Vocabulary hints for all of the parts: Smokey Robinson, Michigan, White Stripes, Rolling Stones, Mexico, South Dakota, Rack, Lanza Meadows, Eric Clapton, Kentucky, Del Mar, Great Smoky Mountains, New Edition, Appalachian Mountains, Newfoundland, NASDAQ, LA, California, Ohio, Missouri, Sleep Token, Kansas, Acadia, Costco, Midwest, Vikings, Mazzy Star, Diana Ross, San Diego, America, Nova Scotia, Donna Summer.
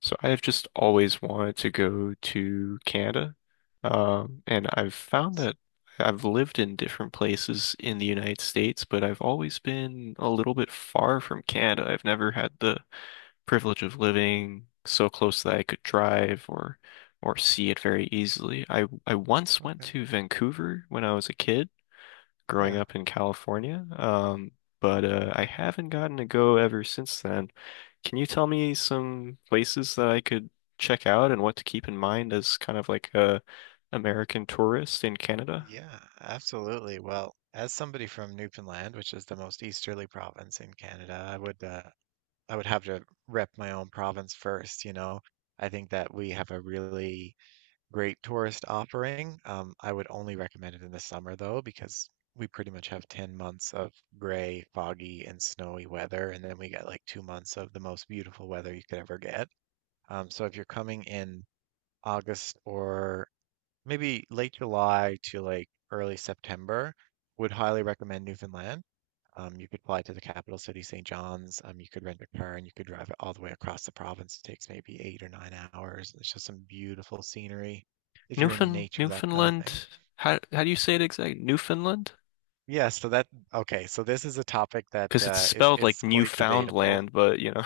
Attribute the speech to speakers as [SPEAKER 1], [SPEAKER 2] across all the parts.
[SPEAKER 1] So I've just always wanted to go to Canada. And I've found that I've lived in different places in the United States, but I've always been a little bit far from Canada. I've never had the privilege of living so close that I could drive or see it very easily. I once went
[SPEAKER 2] Okay.
[SPEAKER 1] to Vancouver when I was a kid growing
[SPEAKER 2] Yeah.
[SPEAKER 1] up in California. But I
[SPEAKER 2] Okay.
[SPEAKER 1] haven't gotten to go ever since then. Can you tell me some places that I could check out and what to keep in mind as kind of like a American tourist in Canada?
[SPEAKER 2] Yeah, absolutely. Well, as somebody from Newfoundland, which is the most easterly province in Canada, I would have to rep my own province first. I think that we have a really great tourist offering. I would only recommend it in the summer though, because we pretty much have 10 months of gray, foggy, and snowy weather, and then we get like 2 months of the most beautiful weather you could ever get. So if you're coming in August or maybe late July to like early September, would highly recommend Newfoundland. You could fly to the capital city, St. John's. You could rent a car and you could drive it all the way across the province. It takes maybe 8 or 9 hours. It's just some beautiful scenery if you're into nature, that kind of thing.
[SPEAKER 1] Newfoundland. How do you say it exactly? Newfoundland?
[SPEAKER 2] Yeah, so that okay, so this is a topic that
[SPEAKER 1] Because it's
[SPEAKER 2] is
[SPEAKER 1] spelled like
[SPEAKER 2] is quite debatable.
[SPEAKER 1] Newfoundland, but you know,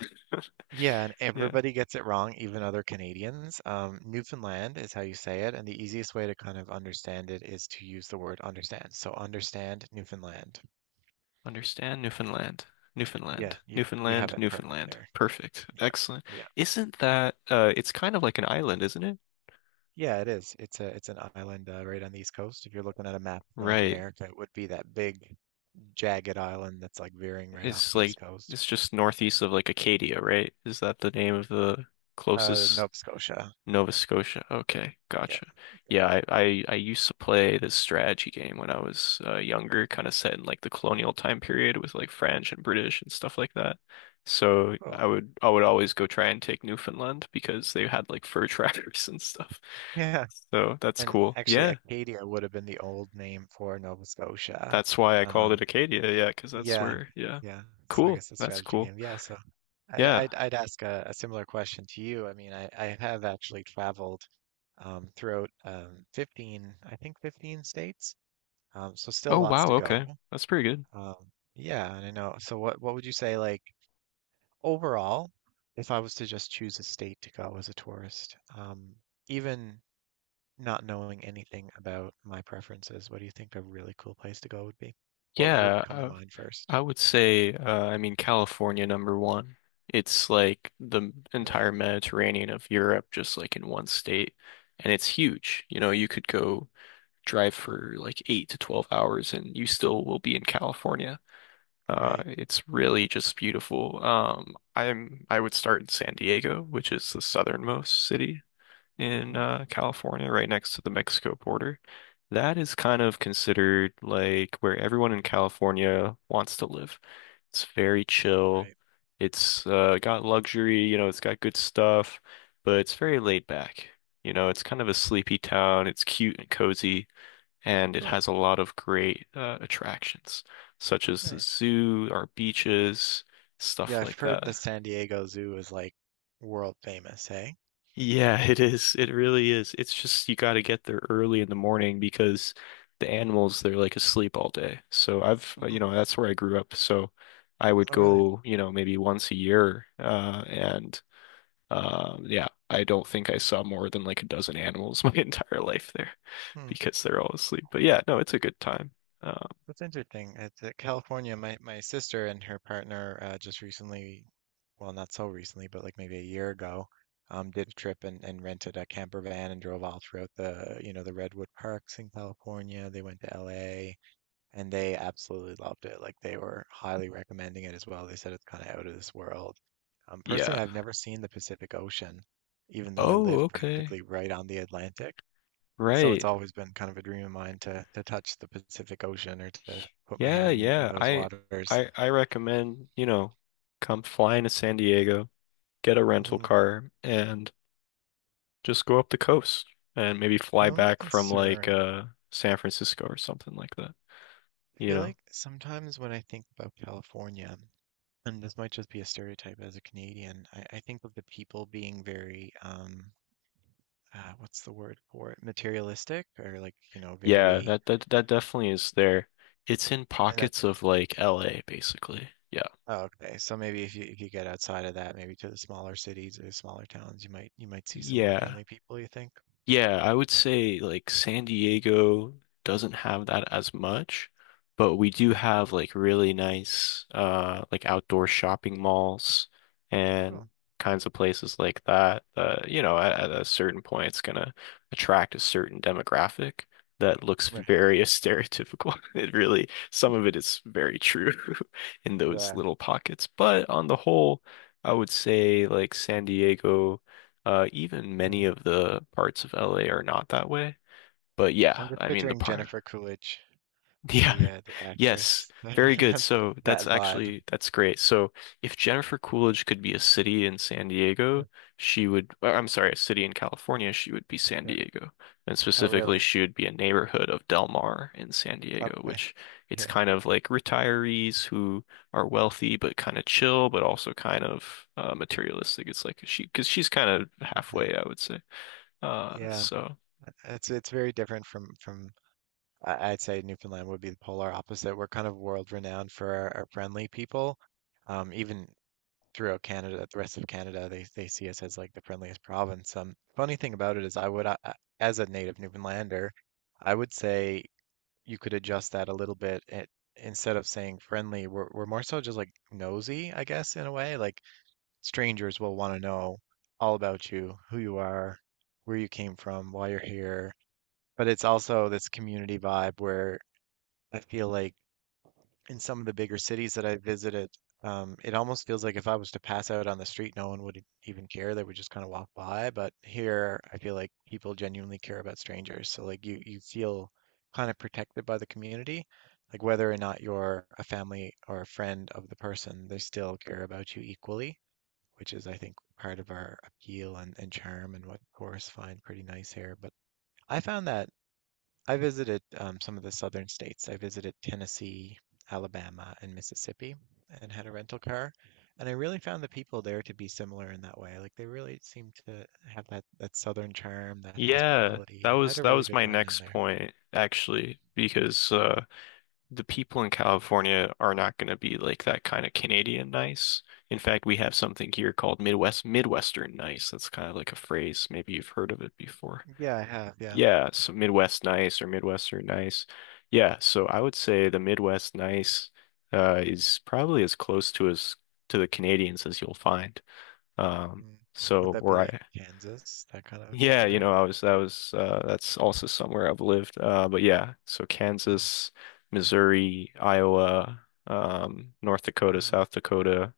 [SPEAKER 2] Yeah, and
[SPEAKER 1] yeah.
[SPEAKER 2] everybody gets it wrong, even other Canadians. Newfoundland is how you say it, and the easiest way to kind of understand it is to use the word understand. So understand Newfoundland.
[SPEAKER 1] Understand Newfoundland.
[SPEAKER 2] Yeah,
[SPEAKER 1] Newfoundland.
[SPEAKER 2] you
[SPEAKER 1] Newfoundland.
[SPEAKER 2] have it perfect
[SPEAKER 1] Newfoundland.
[SPEAKER 2] there.
[SPEAKER 1] Perfect.
[SPEAKER 2] Yeah,
[SPEAKER 1] Excellent.
[SPEAKER 2] yeah,
[SPEAKER 1] Isn't that it's kind of like an island, isn't it?
[SPEAKER 2] yeah. It is. It's an island right on the east coast. If you're looking at a map of North
[SPEAKER 1] Right.
[SPEAKER 2] America, it would be that big jagged island that's like veering right off
[SPEAKER 1] It's
[SPEAKER 2] the
[SPEAKER 1] like
[SPEAKER 2] east coast.
[SPEAKER 1] it's just northeast of like Acadia, right? Is that the name of the closest
[SPEAKER 2] Nova Scotia.
[SPEAKER 1] Nova Scotia. Okay,
[SPEAKER 2] Yeah,
[SPEAKER 1] gotcha. Yeah, I used to play this strategy game when I was younger, kind of set in like the colonial time period with like French and British and stuff like that. So
[SPEAKER 2] cool.
[SPEAKER 1] I would always go try and take Newfoundland because they had like fur trappers and stuff.
[SPEAKER 2] Yeah,
[SPEAKER 1] So that's
[SPEAKER 2] and
[SPEAKER 1] cool.
[SPEAKER 2] actually,
[SPEAKER 1] Yeah,
[SPEAKER 2] Acadia would have been the old name for Nova Scotia.
[SPEAKER 1] that's why I called it
[SPEAKER 2] Um,
[SPEAKER 1] Acadia. Yeah, because that's
[SPEAKER 2] Yeah,
[SPEAKER 1] where. Yeah,
[SPEAKER 2] yeah. So I
[SPEAKER 1] cool.
[SPEAKER 2] guess a
[SPEAKER 1] That's
[SPEAKER 2] strategy
[SPEAKER 1] cool.
[SPEAKER 2] game. Yeah. So I,
[SPEAKER 1] Yeah.
[SPEAKER 2] I'd I'd ask a similar question to you. I mean, I have actually traveled throughout 15, I think 15 states. So still
[SPEAKER 1] Oh
[SPEAKER 2] lots
[SPEAKER 1] wow.
[SPEAKER 2] to
[SPEAKER 1] Okay,
[SPEAKER 2] go.
[SPEAKER 1] that's pretty good.
[SPEAKER 2] Um, yeah, and I know. So what would you say, like, overall, if I was to just choose a state to go as a tourist, even not knowing anything about my preferences, what do you think a really cool place to go would be? What would
[SPEAKER 1] Yeah.
[SPEAKER 2] come to mind first?
[SPEAKER 1] I would say, I mean, California number one. It's like the
[SPEAKER 2] Really,
[SPEAKER 1] entire Mediterranean of Europe, just like in one state. And it's huge. You know, you could go drive for like eight to 12 hours and you still will be in California.
[SPEAKER 2] right?
[SPEAKER 1] It's really just beautiful. I would start in San Diego, which is the southernmost city in
[SPEAKER 2] Mm-hmm.
[SPEAKER 1] California, right next to the Mexico border. That is kind of considered like where everyone in California wants to live. It's very chill.
[SPEAKER 2] Right.
[SPEAKER 1] It's got luxury, you know, it's got good stuff, but it's very laid back. You know, it's kind of a sleepy town. It's cute and cozy, and it
[SPEAKER 2] Cool.
[SPEAKER 1] has a lot of great attractions, such as the
[SPEAKER 2] Nice.
[SPEAKER 1] zoo, our beaches,
[SPEAKER 2] Yeah,
[SPEAKER 1] stuff
[SPEAKER 2] I've
[SPEAKER 1] like
[SPEAKER 2] heard
[SPEAKER 1] that.
[SPEAKER 2] the San Diego Zoo is like world famous, hey?
[SPEAKER 1] Yeah, it is. It really is. It's just you got to get there early in the morning because the animals they're like asleep all day. So I've you
[SPEAKER 2] Mhm.
[SPEAKER 1] know that's where I grew up. So I would
[SPEAKER 2] Oh, really?
[SPEAKER 1] go you know maybe once a year, and yeah, I don't think I saw more than like a dozen animals my entire life there
[SPEAKER 2] Hmm.
[SPEAKER 1] because they're all asleep. But yeah, no, it's a good time. Um,
[SPEAKER 2] That's interesting. It's California. My sister and her partner just recently, well, not so recently, but like maybe a year ago, did a trip and rented a camper van and drove all throughout the Redwood parks in California. They went to LA, and they absolutely loved it. Like they were highly recommending it as well. They said it's kind of out of this world.
[SPEAKER 1] yeah.
[SPEAKER 2] Personally, I've never seen the Pacific Ocean, even though I
[SPEAKER 1] Oh,
[SPEAKER 2] live
[SPEAKER 1] okay.
[SPEAKER 2] practically right on the Atlantic. So it's
[SPEAKER 1] Right.
[SPEAKER 2] always been kind of a dream of mine to touch the Pacific Ocean or to put my
[SPEAKER 1] Yeah,
[SPEAKER 2] hand in
[SPEAKER 1] yeah.
[SPEAKER 2] those
[SPEAKER 1] I
[SPEAKER 2] waters.
[SPEAKER 1] I I recommend you know come flying to San Diego. Get a rental
[SPEAKER 2] Mm.
[SPEAKER 1] car and just go up the coast and maybe fly
[SPEAKER 2] Some of my
[SPEAKER 1] back from like
[SPEAKER 2] concern,
[SPEAKER 1] uh San Francisco or something like that.
[SPEAKER 2] I
[SPEAKER 1] You
[SPEAKER 2] feel
[SPEAKER 1] know?
[SPEAKER 2] like sometimes when I think about California, and this might just be a stereotype as a Canadian, I think of the people being very, what's the word for it? Materialistic, or, like,
[SPEAKER 1] Yeah,
[SPEAKER 2] very,
[SPEAKER 1] that definitely is there. It's in
[SPEAKER 2] and that.
[SPEAKER 1] pockets of like LA, basically. Yeah.
[SPEAKER 2] Oh, okay. So maybe if you get outside of that, maybe to the smaller cities or smaller towns, you might see some more
[SPEAKER 1] Yeah.
[SPEAKER 2] friendly people, you think?
[SPEAKER 1] Yeah, I would say like San Diego doesn't have that as much, but we do
[SPEAKER 2] Mm,
[SPEAKER 1] have like really nice like outdoor shopping malls
[SPEAKER 2] cool.
[SPEAKER 1] and kinds of places like that. You know, at a certain point it's gonna attract a certain demographic that looks
[SPEAKER 2] Right.
[SPEAKER 1] very stereotypical. It really, some of it is very true in those
[SPEAKER 2] Yeah,
[SPEAKER 1] little pockets, but on the whole, I would say like San Diego. Even
[SPEAKER 2] yeah.
[SPEAKER 1] many of the parts of LA are not that way. But
[SPEAKER 2] I'm
[SPEAKER 1] yeah,
[SPEAKER 2] just
[SPEAKER 1] I mean the
[SPEAKER 2] picturing
[SPEAKER 1] part.
[SPEAKER 2] Jennifer Coolidge,
[SPEAKER 1] Yeah.
[SPEAKER 2] the
[SPEAKER 1] Yes.
[SPEAKER 2] actress,
[SPEAKER 1] Very good. So that's
[SPEAKER 2] that vibe.
[SPEAKER 1] actually that's great. So if Jennifer Coolidge could be a city in San Diego,
[SPEAKER 2] Yeah.
[SPEAKER 1] she would, I'm sorry, a city in California, she would be San
[SPEAKER 2] Yeah.
[SPEAKER 1] Diego. And
[SPEAKER 2] Oh,
[SPEAKER 1] specifically,
[SPEAKER 2] really?
[SPEAKER 1] she would be a neighborhood of Del Mar in San Diego,
[SPEAKER 2] Okay.
[SPEAKER 1] which it's
[SPEAKER 2] Yeah.
[SPEAKER 1] kind of like retirees who are wealthy but kind of chill, but also kind of materialistic. It's like she, because she's kind of
[SPEAKER 2] Yeah.
[SPEAKER 1] halfway, I would say. Uh,
[SPEAKER 2] Yeah,
[SPEAKER 1] so
[SPEAKER 2] it's very different from I'd say Newfoundland would be the polar opposite. We're kind of world renowned for our friendly people. Even throughout Canada, the rest of Canada, they see us as like the friendliest province. Funny thing about it is, I would, as a native Newfoundlander, I would say you could adjust that a little bit. Instead of saying friendly, we're more so just like nosy, I guess, in a way. Like strangers will want to know all about you, who you are, where you came from, why you're here. But it's also this community vibe where I feel like in some of the bigger cities that I visited, it almost feels like if I was to pass out on the street, no one would even care. They would just kind of walk by. But here, I feel like people genuinely care about strangers. So, like, you feel kind of protected by the community, like whether or not you're a family or a friend of the person, they still care about you equally, which is, I think, part of our appeal and charm and what tourists find pretty nice here. But I found that I visited some of the southern states. I visited Tennessee, Alabama, and Mississippi and had a rental car. And I really found the people there to be similar in that way. Like they really seem to have that southern charm, that
[SPEAKER 1] yeah, that
[SPEAKER 2] hospitality. I
[SPEAKER 1] was
[SPEAKER 2] had a
[SPEAKER 1] that
[SPEAKER 2] really
[SPEAKER 1] was
[SPEAKER 2] good
[SPEAKER 1] my
[SPEAKER 2] time down
[SPEAKER 1] next
[SPEAKER 2] there.
[SPEAKER 1] point actually, because the people in California are not going to be like that kind of Canadian nice. In fact, we have something here called Midwestern nice. That's kind of like a phrase. Maybe you've heard of it before.
[SPEAKER 2] Yeah, I have. Yeah.
[SPEAKER 1] Yeah, so Midwest nice or Midwestern nice. Yeah, so I would say the Midwest nice is probably as close to as to the Canadians as you'll find. Um,
[SPEAKER 2] Mm, mm. Would
[SPEAKER 1] so
[SPEAKER 2] that be
[SPEAKER 1] where
[SPEAKER 2] like
[SPEAKER 1] I
[SPEAKER 2] Kansas, that kind of
[SPEAKER 1] Yeah, you know,
[SPEAKER 2] area?
[SPEAKER 1] I was that was that's also somewhere I've lived. But yeah, so
[SPEAKER 2] Mm,
[SPEAKER 1] Kansas, Missouri, Iowa, North Dakota,
[SPEAKER 2] mm,
[SPEAKER 1] South Dakota,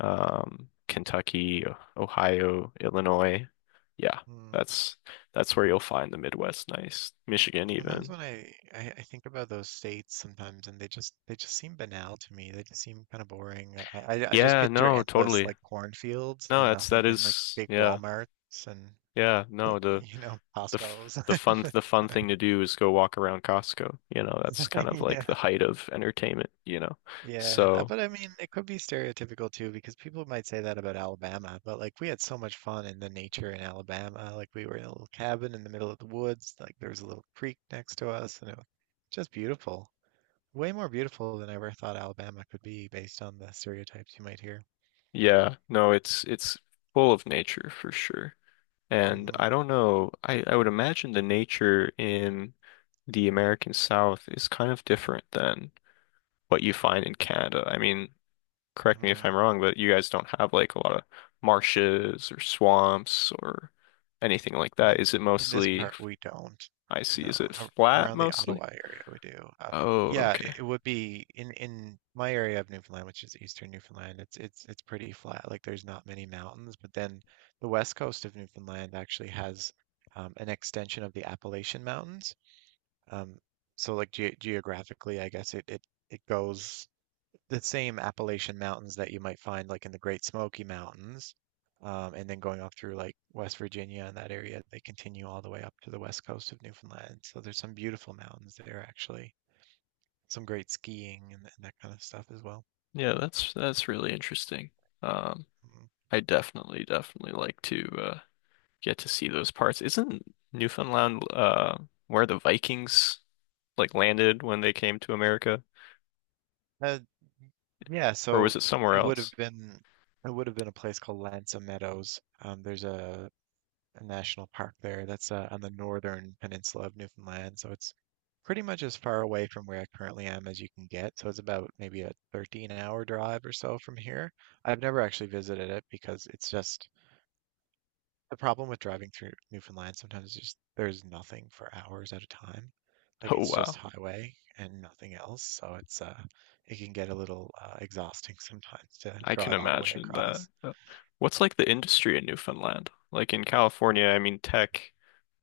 [SPEAKER 1] Kentucky, Ohio, Illinois. Yeah,
[SPEAKER 2] mm.
[SPEAKER 1] that's that's where you'll find the Midwest nice. Michigan
[SPEAKER 2] Sometimes
[SPEAKER 1] even.
[SPEAKER 2] when I think about those states sometimes and they just seem banal to me. They just seem kind of boring. I just
[SPEAKER 1] Yeah,
[SPEAKER 2] picture
[SPEAKER 1] no,
[SPEAKER 2] endless,
[SPEAKER 1] totally.
[SPEAKER 2] like, cornfields
[SPEAKER 1] No,
[SPEAKER 2] and
[SPEAKER 1] that's
[SPEAKER 2] nothing
[SPEAKER 1] that
[SPEAKER 2] and, like,
[SPEAKER 1] is
[SPEAKER 2] big
[SPEAKER 1] yeah.
[SPEAKER 2] Walmarts and,
[SPEAKER 1] Yeah, no,
[SPEAKER 2] like,
[SPEAKER 1] the
[SPEAKER 2] you know
[SPEAKER 1] the f
[SPEAKER 2] Costcos.
[SPEAKER 1] the fun the fun thing to do is go walk around Costco. You know, that's kind of like
[SPEAKER 2] Yeah,
[SPEAKER 1] the height of entertainment, you know.
[SPEAKER 2] yeah. Uh,
[SPEAKER 1] So,
[SPEAKER 2] But I mean, it could be stereotypical too because people might say that about Alabama. But like we had so much fun in the nature in Alabama. Like we were in a little cabin in the middle of the woods. Like there was a little creek next to us and it was just beautiful. Way more beautiful than I ever thought Alabama could be based on the stereotypes you might hear.
[SPEAKER 1] yeah, no, it's full of nature for sure.
[SPEAKER 2] mm
[SPEAKER 1] And I
[SPEAKER 2] hmm
[SPEAKER 1] don't know, I would imagine the nature in the American South is kind of different than what you find in Canada. I mean,
[SPEAKER 2] mm
[SPEAKER 1] correct me if
[SPEAKER 2] hmm
[SPEAKER 1] I'm wrong, but you guys don't have like a lot of marshes or swamps or anything like that.
[SPEAKER 2] In
[SPEAKER 1] Is it
[SPEAKER 2] in this
[SPEAKER 1] mostly,
[SPEAKER 2] part we don't.
[SPEAKER 1] I see,
[SPEAKER 2] No,
[SPEAKER 1] is it flat
[SPEAKER 2] around the
[SPEAKER 1] mostly?
[SPEAKER 2] Ottawa area we do.
[SPEAKER 1] Oh,
[SPEAKER 2] Yeah, it,
[SPEAKER 1] okay.
[SPEAKER 2] it would be in my area of Newfoundland, which is eastern Newfoundland. It's pretty flat. Like there's not many mountains, but then the west coast of Newfoundland actually has an extension of the Appalachian Mountains. Um, so like ge geographically, I guess it goes the same Appalachian mountains that you might find like in the Great Smoky Mountains, and then going off through like West Virginia and that area, they continue all the way up to the west coast of Newfoundland. So there's some beautiful mountains there actually, some great skiing and that kind of stuff as well.
[SPEAKER 1] Yeah, that's really interesting. Um,
[SPEAKER 2] Mhm.
[SPEAKER 1] I definitely, definitely like to get to see those parts. Isn't Newfoundland where the Vikings like landed when they came to America?
[SPEAKER 2] Uh, yeah,
[SPEAKER 1] Or
[SPEAKER 2] so
[SPEAKER 1] was it somewhere
[SPEAKER 2] it would have
[SPEAKER 1] else?
[SPEAKER 2] been it would have been a place called Lanza Meadows. There's a national park there. That's on the northern peninsula of Newfoundland, so it's pretty much as far away from where I currently am as you can get. So it's about maybe a 13-hour drive or so from here. I've never actually visited it because it's just the problem with driving through Newfoundland sometimes is just there's nothing for hours at a time. Like
[SPEAKER 1] Oh
[SPEAKER 2] it's just
[SPEAKER 1] wow.
[SPEAKER 2] highway and nothing else, so it can get a little exhausting sometimes to
[SPEAKER 1] I can
[SPEAKER 2] drive all the way
[SPEAKER 1] imagine that.
[SPEAKER 2] across.
[SPEAKER 1] What's like the industry in Newfoundland? Like in California, I mean tech,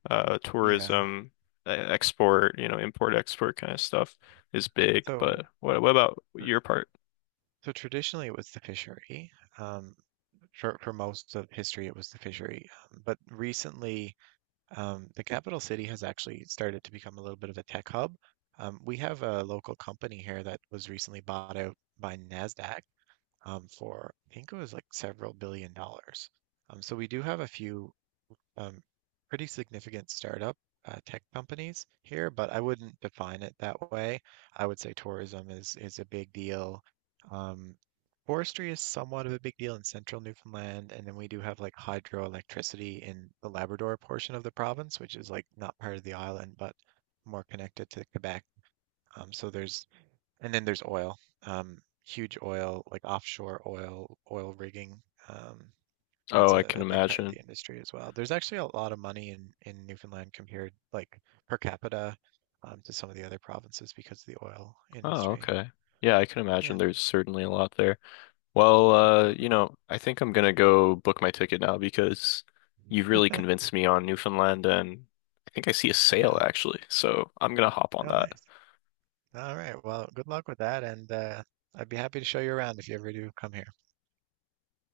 [SPEAKER 2] Yeah.
[SPEAKER 1] tourism, export, you know, import export kind of stuff is big,
[SPEAKER 2] So
[SPEAKER 1] but what about
[SPEAKER 2] er,
[SPEAKER 1] your part?
[SPEAKER 2] so traditionally it was the fishery. Um, for most of history, it was the fishery. But recently, the capital city has actually started to become a little bit of a tech hub. We have a local company here that was recently bought out by NASDAQ for, I think it was like several billion dollars. So we do have a few um, pretty significant startup tech companies here, but I wouldn't define it that way. I would say tourism is a big deal. Um, Forestry is somewhat of a big deal in central Newfoundland, and then we do have like hydroelectricity in the Labrador portion of the province, which is like not part of the island, but more connected to Quebec. So there's and then there's oil, um, huge oil, like offshore oil, oil rigging. Um, that's
[SPEAKER 1] Oh, I
[SPEAKER 2] a,
[SPEAKER 1] can
[SPEAKER 2] a big part of
[SPEAKER 1] imagine.
[SPEAKER 2] the industry as well. There's actually a lot of money in Newfoundland compared, like, per capita, to some of the other provinces because of the oil
[SPEAKER 1] Oh,
[SPEAKER 2] industry.
[SPEAKER 1] okay. Yeah, I can
[SPEAKER 2] Yeah,
[SPEAKER 1] imagine there's certainly a lot there. Well,
[SPEAKER 2] absolutely.
[SPEAKER 1] you know, I think I'm gonna go book my ticket now because you've really
[SPEAKER 2] Y-
[SPEAKER 1] convinced me on Newfoundland and I think I see a sale
[SPEAKER 2] Yeah.
[SPEAKER 1] actually, so I'm gonna hop on
[SPEAKER 2] Oh,
[SPEAKER 1] that.
[SPEAKER 2] nice. All right. Well, good luck with that, and I'd be happy to show you around if you ever do come here.